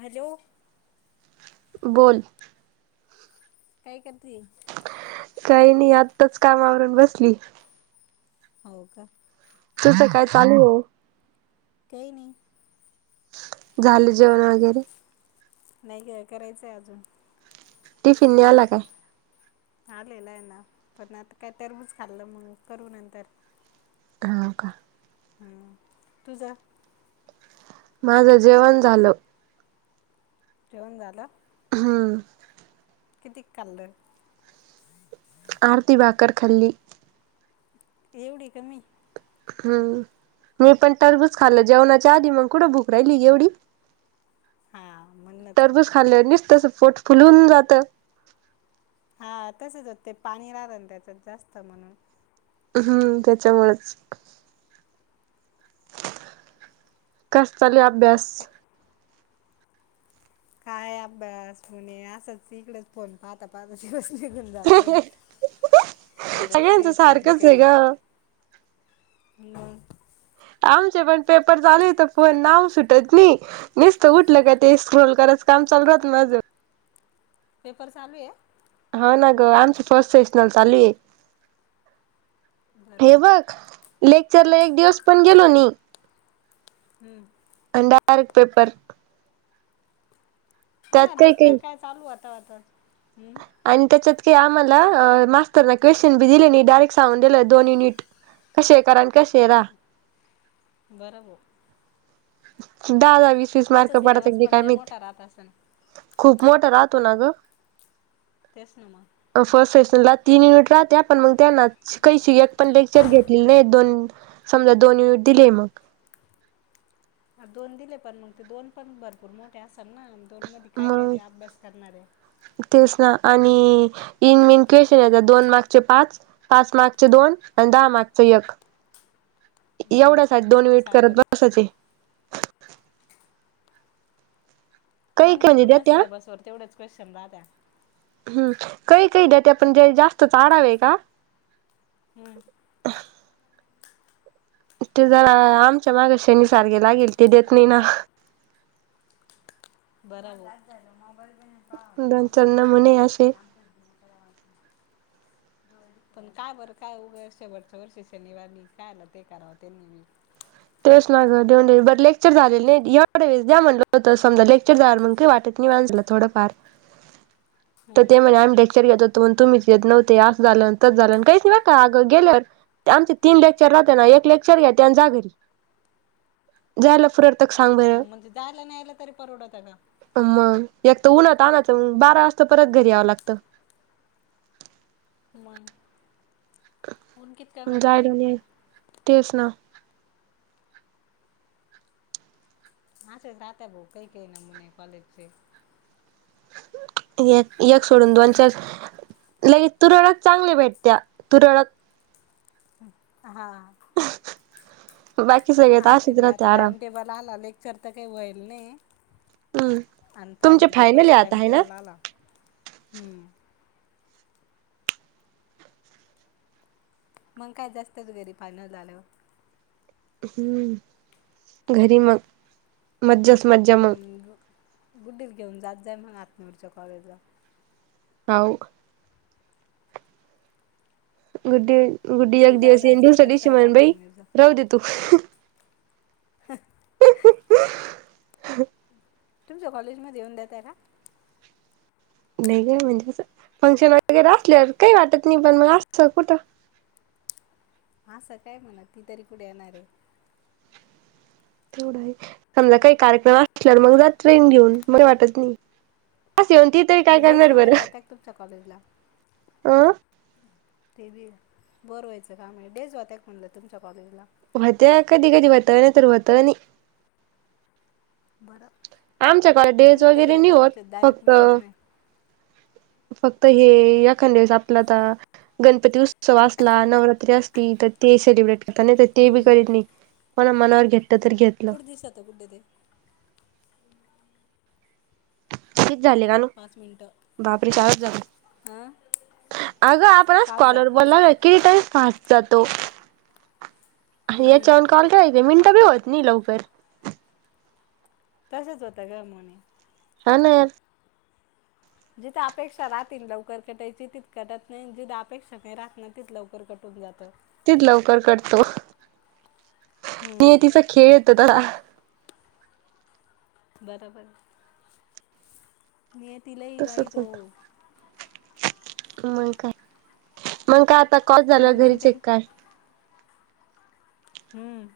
Hello बोल काय करतीये काही नाही आत्ताच काम आवरून बसली. हो का तुसं काय चालू ये. काही नाही. झालं जेवण वगैरे. नाही ग करायचंय अजून. टिफिन् नेला काय? आलेला आहे ना पण आता काय टरबूज खाल्लं मग करू नंतर. काव का? हू तुझं माझं जेवण झालं. जेवण झालं. हम्म कितीक खाल्ल. अर्धी भाकर खाल्ली. एवढी कमी. हम् मी पण टरबूज खाल्लं जेवणाच्या आधी मग कुठं भुक राहिली एवढी. हां म्हणूनच मग टरबूज खाल्ल नुसतच पोट फुलं होऊन जातं. हा तस जर त्यात पाणी राहतं ना त्याच्यात जास्त म्हणून. हम्म त्याच्यामुळच कसा चालू ये अभ्यास. काय काय अभ्यास म्हणे असंच इकडेच फोन. पाहता पाहता दिवस निघून जातो. कॉलेज काही सगळ्यांचं फोन सारखंच आहे काही ग ना आमचे पण पेपर चालू येतं तर पण नाव सुटत नाही. नसत उठल काय ते स्क्रोल करत काम चालू राहत माझं. पेपर चालू ये. हा ना ग आमची फर्स्ट सेशनल चालू ये बरं हे बघ. लेक्चरला एक दिवस पण गेलो नाही. हम्म अन् डायरेक्ट पेपर. हा त्यात ना काही लेक्चर काही काय चालू होतात हम्म आणि त्याच्यात की आम्हाला अ मास्तरन क्वेशचन बी दिले नाही डायरेक्ट सांगून दिलं दोन युनिट. कसेे करा अन् कसे राहा. बर वो दहा दहा वीस वीस तुमचा मार्क सिलेबस पडत्यात की पण काय लय माहित. मोठा राहत असेल खूप मोठा राहतो ना ग. तेच ना मग फर्स्ट सेशनला तीन युनिट राहत्यात पण मग त्यांना कहीशी एक पण लेक्चर घेतलेले नाही दोन समजा दोन युनिट दिले मग. हा दोन दिले पण मग ते दोन पण भरपूर मोठे असल ना दोन मध्ये काय मग काय अभ्यास करणार ये. तेच ना आणि इन मीन क्वेशन येतात दोन मार्कचे पाच पाच मार्कचे दोन आणि दहा मार्कच एक. एवढ्या साठी हम्म दोन आमचं वीट करत सारखंच बसायचे. काही काही आमच्या म्हणजे पूर्ण देत्या सिलेबस व तेवढेच क्वेशन झाल्या. हम्म काही काही द्या ते पण जे जास्त आडावं ह का हम ते जरा आमच्या मागे शेनी सारखे ला गेलती देत नाही ना बराबर दोन चार नमुने अशे पण काय बरं काय शेवटच वर्ष वरच्या वर्षी शनिवार म काय आलं ते करावं त्यांनी मी तेच ना गं देऊ दे बर लेक्चर झाले नाहीत एवढ वेस द्या म्हटलं होतं समद लेक्चर जाणार मग काय वाटत नाही मानसाला थोडंफार तर हम्म ते म्हनले आम्ही लेक्चर घेत होतो पण तुम्हीच घेतल होत असं झालं तस झालं काही नाही का अग गेलेत ते आमचे तीन लेक्चर राहते ना एक लेक्चर घेते आणि जा घरी झालं हा म्हणजे जायला आणि यायला तरी परवडत का मग एक तर ऊन्हा तानाच आण बारा वाजता परत घरी यावं लागतं मग ऊन कितकं पडत आहे एक लाईटबील तर तेच ना असे तात्या भाऊ काय काय नमुने कॉलेजचे एक एक सोडून दोन चार लई तुरळच चांगले भेटत्या तुरळत हम हा बाकी सगळ्यात आमचे असेच बी राहते आता आराम टाइमटेबल आला लेक्चर तर काही व्हायल नाही हम्म आणि तुमचे फायनल पेपरचा आहे आता टाइम आहे ना टेबल आला हम्म मग काय जास्तच घरी फायनल झाल्यावर हम घरी मग मज्जाच मज हम, गुड्डीच घेऊन जात जय मग आतनूरच्या कॉलेजला हाऊ का? गुड्डी गुड्डी तुला एक जेव्हा दिवस येईन आणि जायचं दुसऱ्या असलं दिवशी तेव्हा म्हणल बाई टाकून घेत जा जाव दे तू हहह तुमच्या कॉलेज मध्ये येऊन देताय का? नाही काय म्हणजे असं फंक्शन वगैरे असल्यावर काही वाटत नाही पण मग असतं कुठं असं काय म्हणत नाही तरी कुठे येणार आहे समजा काही कार्यक्रम असला आणि मग जात ट्रेन घेऊन बर वाटत नाही असतीत डेस वगैरे होत का तुमच्या कॉलेजला अ ते बी बोर व्हायचं काय आहे डेज होता काय म्हणलं तुमच्या कॉलेजला होतेय कधी कधी होत तर होत ही नाही बरं आमच्या कॉलेज डेज तुम्ही तरी वगैरे नाही होता होत आमच्यात डायरेक्ट फक्त विषयच नाही. फक्त हे एकादया वेळेस आपल आता गणपती उत्सव असला नवरात्री असली तर ते सेलिब्रेट होत नाही तर ते बी हम्म काही नाही कोणा मनावर घेतल तर घेतल कुठ दिसत आता गुडडे ते किती झाले का न बापरे चार वाजल आ. आगं आपणच कॉलवर बोललाय किती टाइम फास्ट जातो. हम्म याच्यावर कॉल काय मिनटं बी होत नाही लवकर. तसच होत ग मुनी. हा ना. जिथे अपेक्षा राहतील लवकर कटायची तिथ कटत नाही. जिथ अपेक्षा नाही राहत नाही तिथ लवकर कटून जातं. तीच लवकर कटतो. हम्म नियतीचा खेळ येतो तला. बरोबर. नियती लई तसच वाईट हो. होत मग काय. मंग का आता कॉल झाल्या मम्मीन घरीच चेक त्यान काय. हम्म.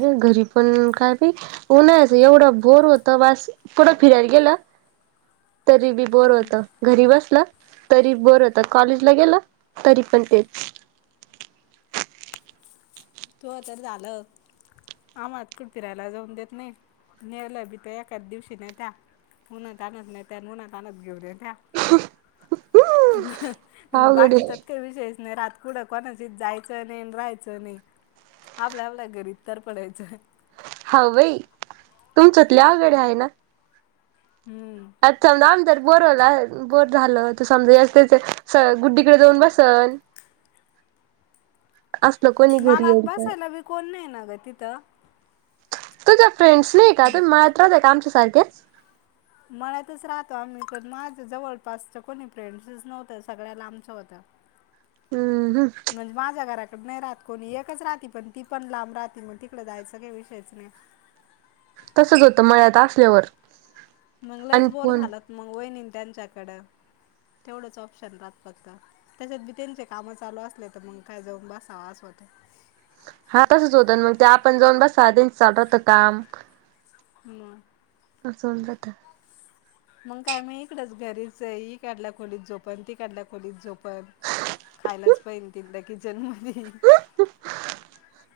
ह घरी पण काय बी उन्हांचं एवढा बोर होत. बास. कुठं फिरायला गेला. तरी बी बोर हम्म होत. घरी बसला तरी बोर होत. कॉलेजला गेला तरी पण तेच. तूह जर झालं. आम्हाला कुठ फिरायला जाऊन देत नाही. नेलं भी ते एकाच दिवशी नेत्या. उन्हा तान्हाच नेत्या. उन्हा तान्हाच घेऊन येत्या. अवघड बाकीचाच काही विषयच नाही राहत. कुठ कॉलेजात जायचं नाही आणि राहायचं नाही. आपल्या आपल्या घरी तर पडायचं. हा बाई तुमच्यात आवड ही आहे ना. हम्म. अच्छा. नंतर पोर झाल की. बोट झालं तू समजा. असल तर गुड्डीकडे जाऊन बसेन. अस. मला आत बसायला बी कोण नाही ना ग तिथं. तुझ्या फ्रेंड्स नाही का ब- तू मळ्यात राहते का आमच्यासारखेच. मळत्याच राहतो आम्ही पण. माझं जवळपासच कोणी फ्रेंड्सच नव्हतं सगळ्या लांबच्या होत्या. [inaudible] हम्म म्हणजे माझ्या घराकड नाही राहत. कोणी एकच राहती पण ती पण लांब राहते. मग तिकड जायचं काही विषयच नाही. तसंच होतं मळ्यात असल्यावर. मग आणि लईच बोर फोन झालात मग वैणी त्यांच्याकडें तेवढंच ऑप्शन राहत फक्त. त्याच्यात बी त्यांचे कामं चालू असले तर मग काय जाऊन बसावा अस होत. हा तसंच होतं मग ते आपण जाऊन बसाव. त्याच चालू राहत काम. हम्. अस होऊन जात. मग काय मी इकडच घरीच ही इकडल्या खोलीत झोपल. तिकडल्या खोलीत झोपल. खायलाच पाहिजे. तितल्या किचन मध्ये [unintelligible]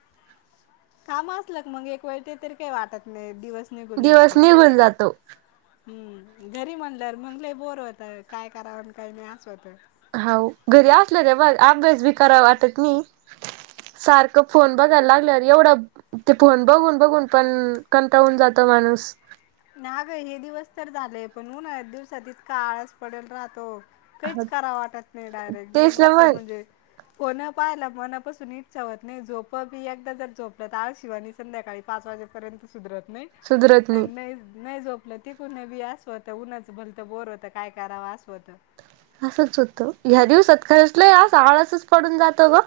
काम असल मग एक वेळ ते तरी काही वाटत नाही दिवस निघून दिवस जातो. निघून जातो. हम्म. घरी म्हणलं मग लई बोर होत. काय कराव, काही नाही अस होत. हो. घरी असलं रे अभ्यास भी करावा वाटत नाही. सारखं फोन बघायला लागला वर एवढं ते फोन बघून बघून पण कंटाळून जातो माणूस. ना गय हे दिवस तर झालेय पण उन्हाळात दिवसातच इतका आळस पडत राहतो. काहीच कराव वाटत नाही डायरेक्ट तेच नेमकं ना असं मग म्हणजे फोन पाहिला मनापासून इच्छा होत नाही झोप बी एकदा जर झोपलं तर आळशी वानीच संध्याकाळी पाच वाजेपर्यंत सुधरत नाही आणि नाही नाही झोपलं ते पण हे बी अस होतं उन्हाच भलतं बोर होतं काय करावं अस होत. असंच होतं ह्या दिवसात खरच लई असा आळसच पडून जातो गं.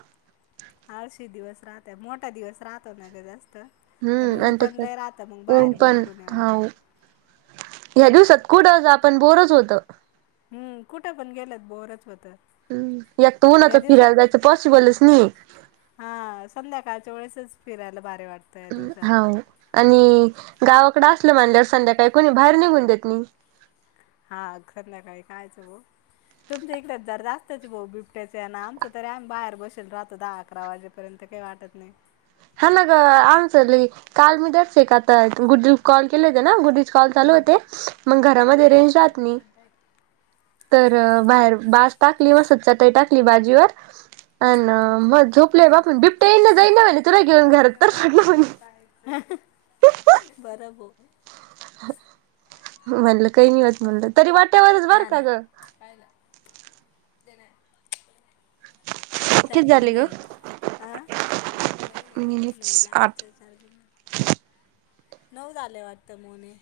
आळशी दिवस राहतोय मोठा दिवस राहतो ना गं जास्त. अन हम्म ऊन आणि पण लई राहतं मग त्याच्यात ऊन बाहेर बी पण निघू नाही हा वाटतं. ह्या दिवसात कुठं जा पण बोअर च होतं. हम्म कुठं पण गेलत बोअर च होत. हम्म एक तर उन्हाच फिरायला जायचं पॉसिबलच नाही. हां संध्याकाळच्या वेळेसच फिरायला भारी वाट हाव आणि गावाकडें असलं म्हणाल्यावर संध्याकाळी कोणी बाहेर निघून देत नाही. हां सध्याकाळी कायचं बो तुमचं इकडे जर जास्तच भा बिबट्याच हेन आमचा तरी आम्ही बाहेर बसल राहतो दहा अकरा वाजे पर्यंत काही वाटत नाही. हां ना गं आमच लई काल मी दस एकात आता गुड्डी ला कॉल केले होते ना गुड्डी चे कॉल चालू हम्म. होते मग घरामध्ये रेंज राहत नाही. तर बाहेर बास टाकली मग असच चटई टाकली बाजीवर अन मग झोपलेय बापण बिबट्या येईना जाई ना म्हणे [unintelligible] तुला घेऊन घरात तर म्हणे. बर बो. म्हणलं काही नाही होतं म्हणलं तरी वाट्यावरच बरं का गं. पाहिला. ते नाही. किती चार्जिंग झाले ग नाही, चार्जिंग लाविले का? नाही लावायच. नऊ झालं वाटतं मोने!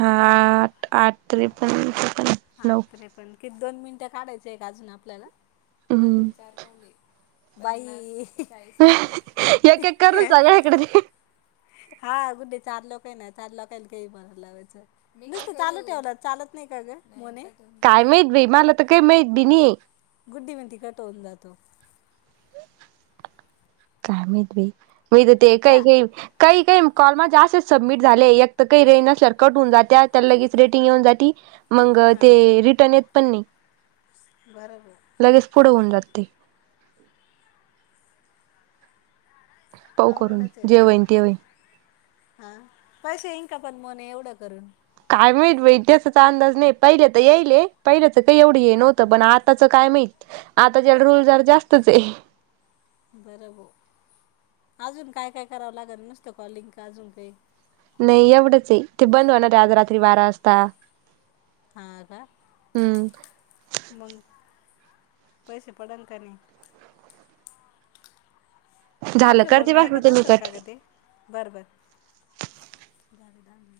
हां आठ आठ त्रेपन चोपन आठ त्रेपन्न किती दोन मिनिटं काढायचं आहे का अजून आपल्याला? हम्म अजून चार पाऊले पन्नास ते चाळीस मिनिट, बाई इकडे दे. हां गुड्डी चार लोके ना चार लोकेल के फोन लावायचं. मी काय करू? नुसतं चालू ठेवला चालत नाही का गं मोने? काय माहित बाई, मला तर काय माहित बी नाहीये. गुड्डी म्हणती कट होऊन जातो. काय माहित बाई मी तर ते त्या काय काय काही काही कॉल माझे जास्त असेच सबमिट झाले एकतर काही रेंज नसल्यावर कट होऊन जात्या त्याला लगेच रेटिंग येऊन जाती. मग ते रिटर्न येत पण नाही. बराबर. लगेच पुढे जात ते. पाऊ करून अवघडच आहे जे बाबा होईन ते होईन हे. हां पैसे येईन का पण मोने एवढं करून? काय माहीत बाई त्याचाच अंदाज नाही पहिल्या तर येईलय पहिल्याचं काही एवढं हे नव्हतं पण आताच काय माहीत. आत्ताच्याला रुल जरा जास्तच आहे. बरं बो अजून काय काय करावं लागेल नुसतं कॉलिंग का अजून काही? नाही एवढंच आहे ते बंद होणारे आज रात्री बारा वाजता. हां का? हम्म मग पैसे पडल का नाही? झालं आपलं करते बोलणं बा ऐकतं होते मी असेल का कट गं ते, बरं बरं द दहा मि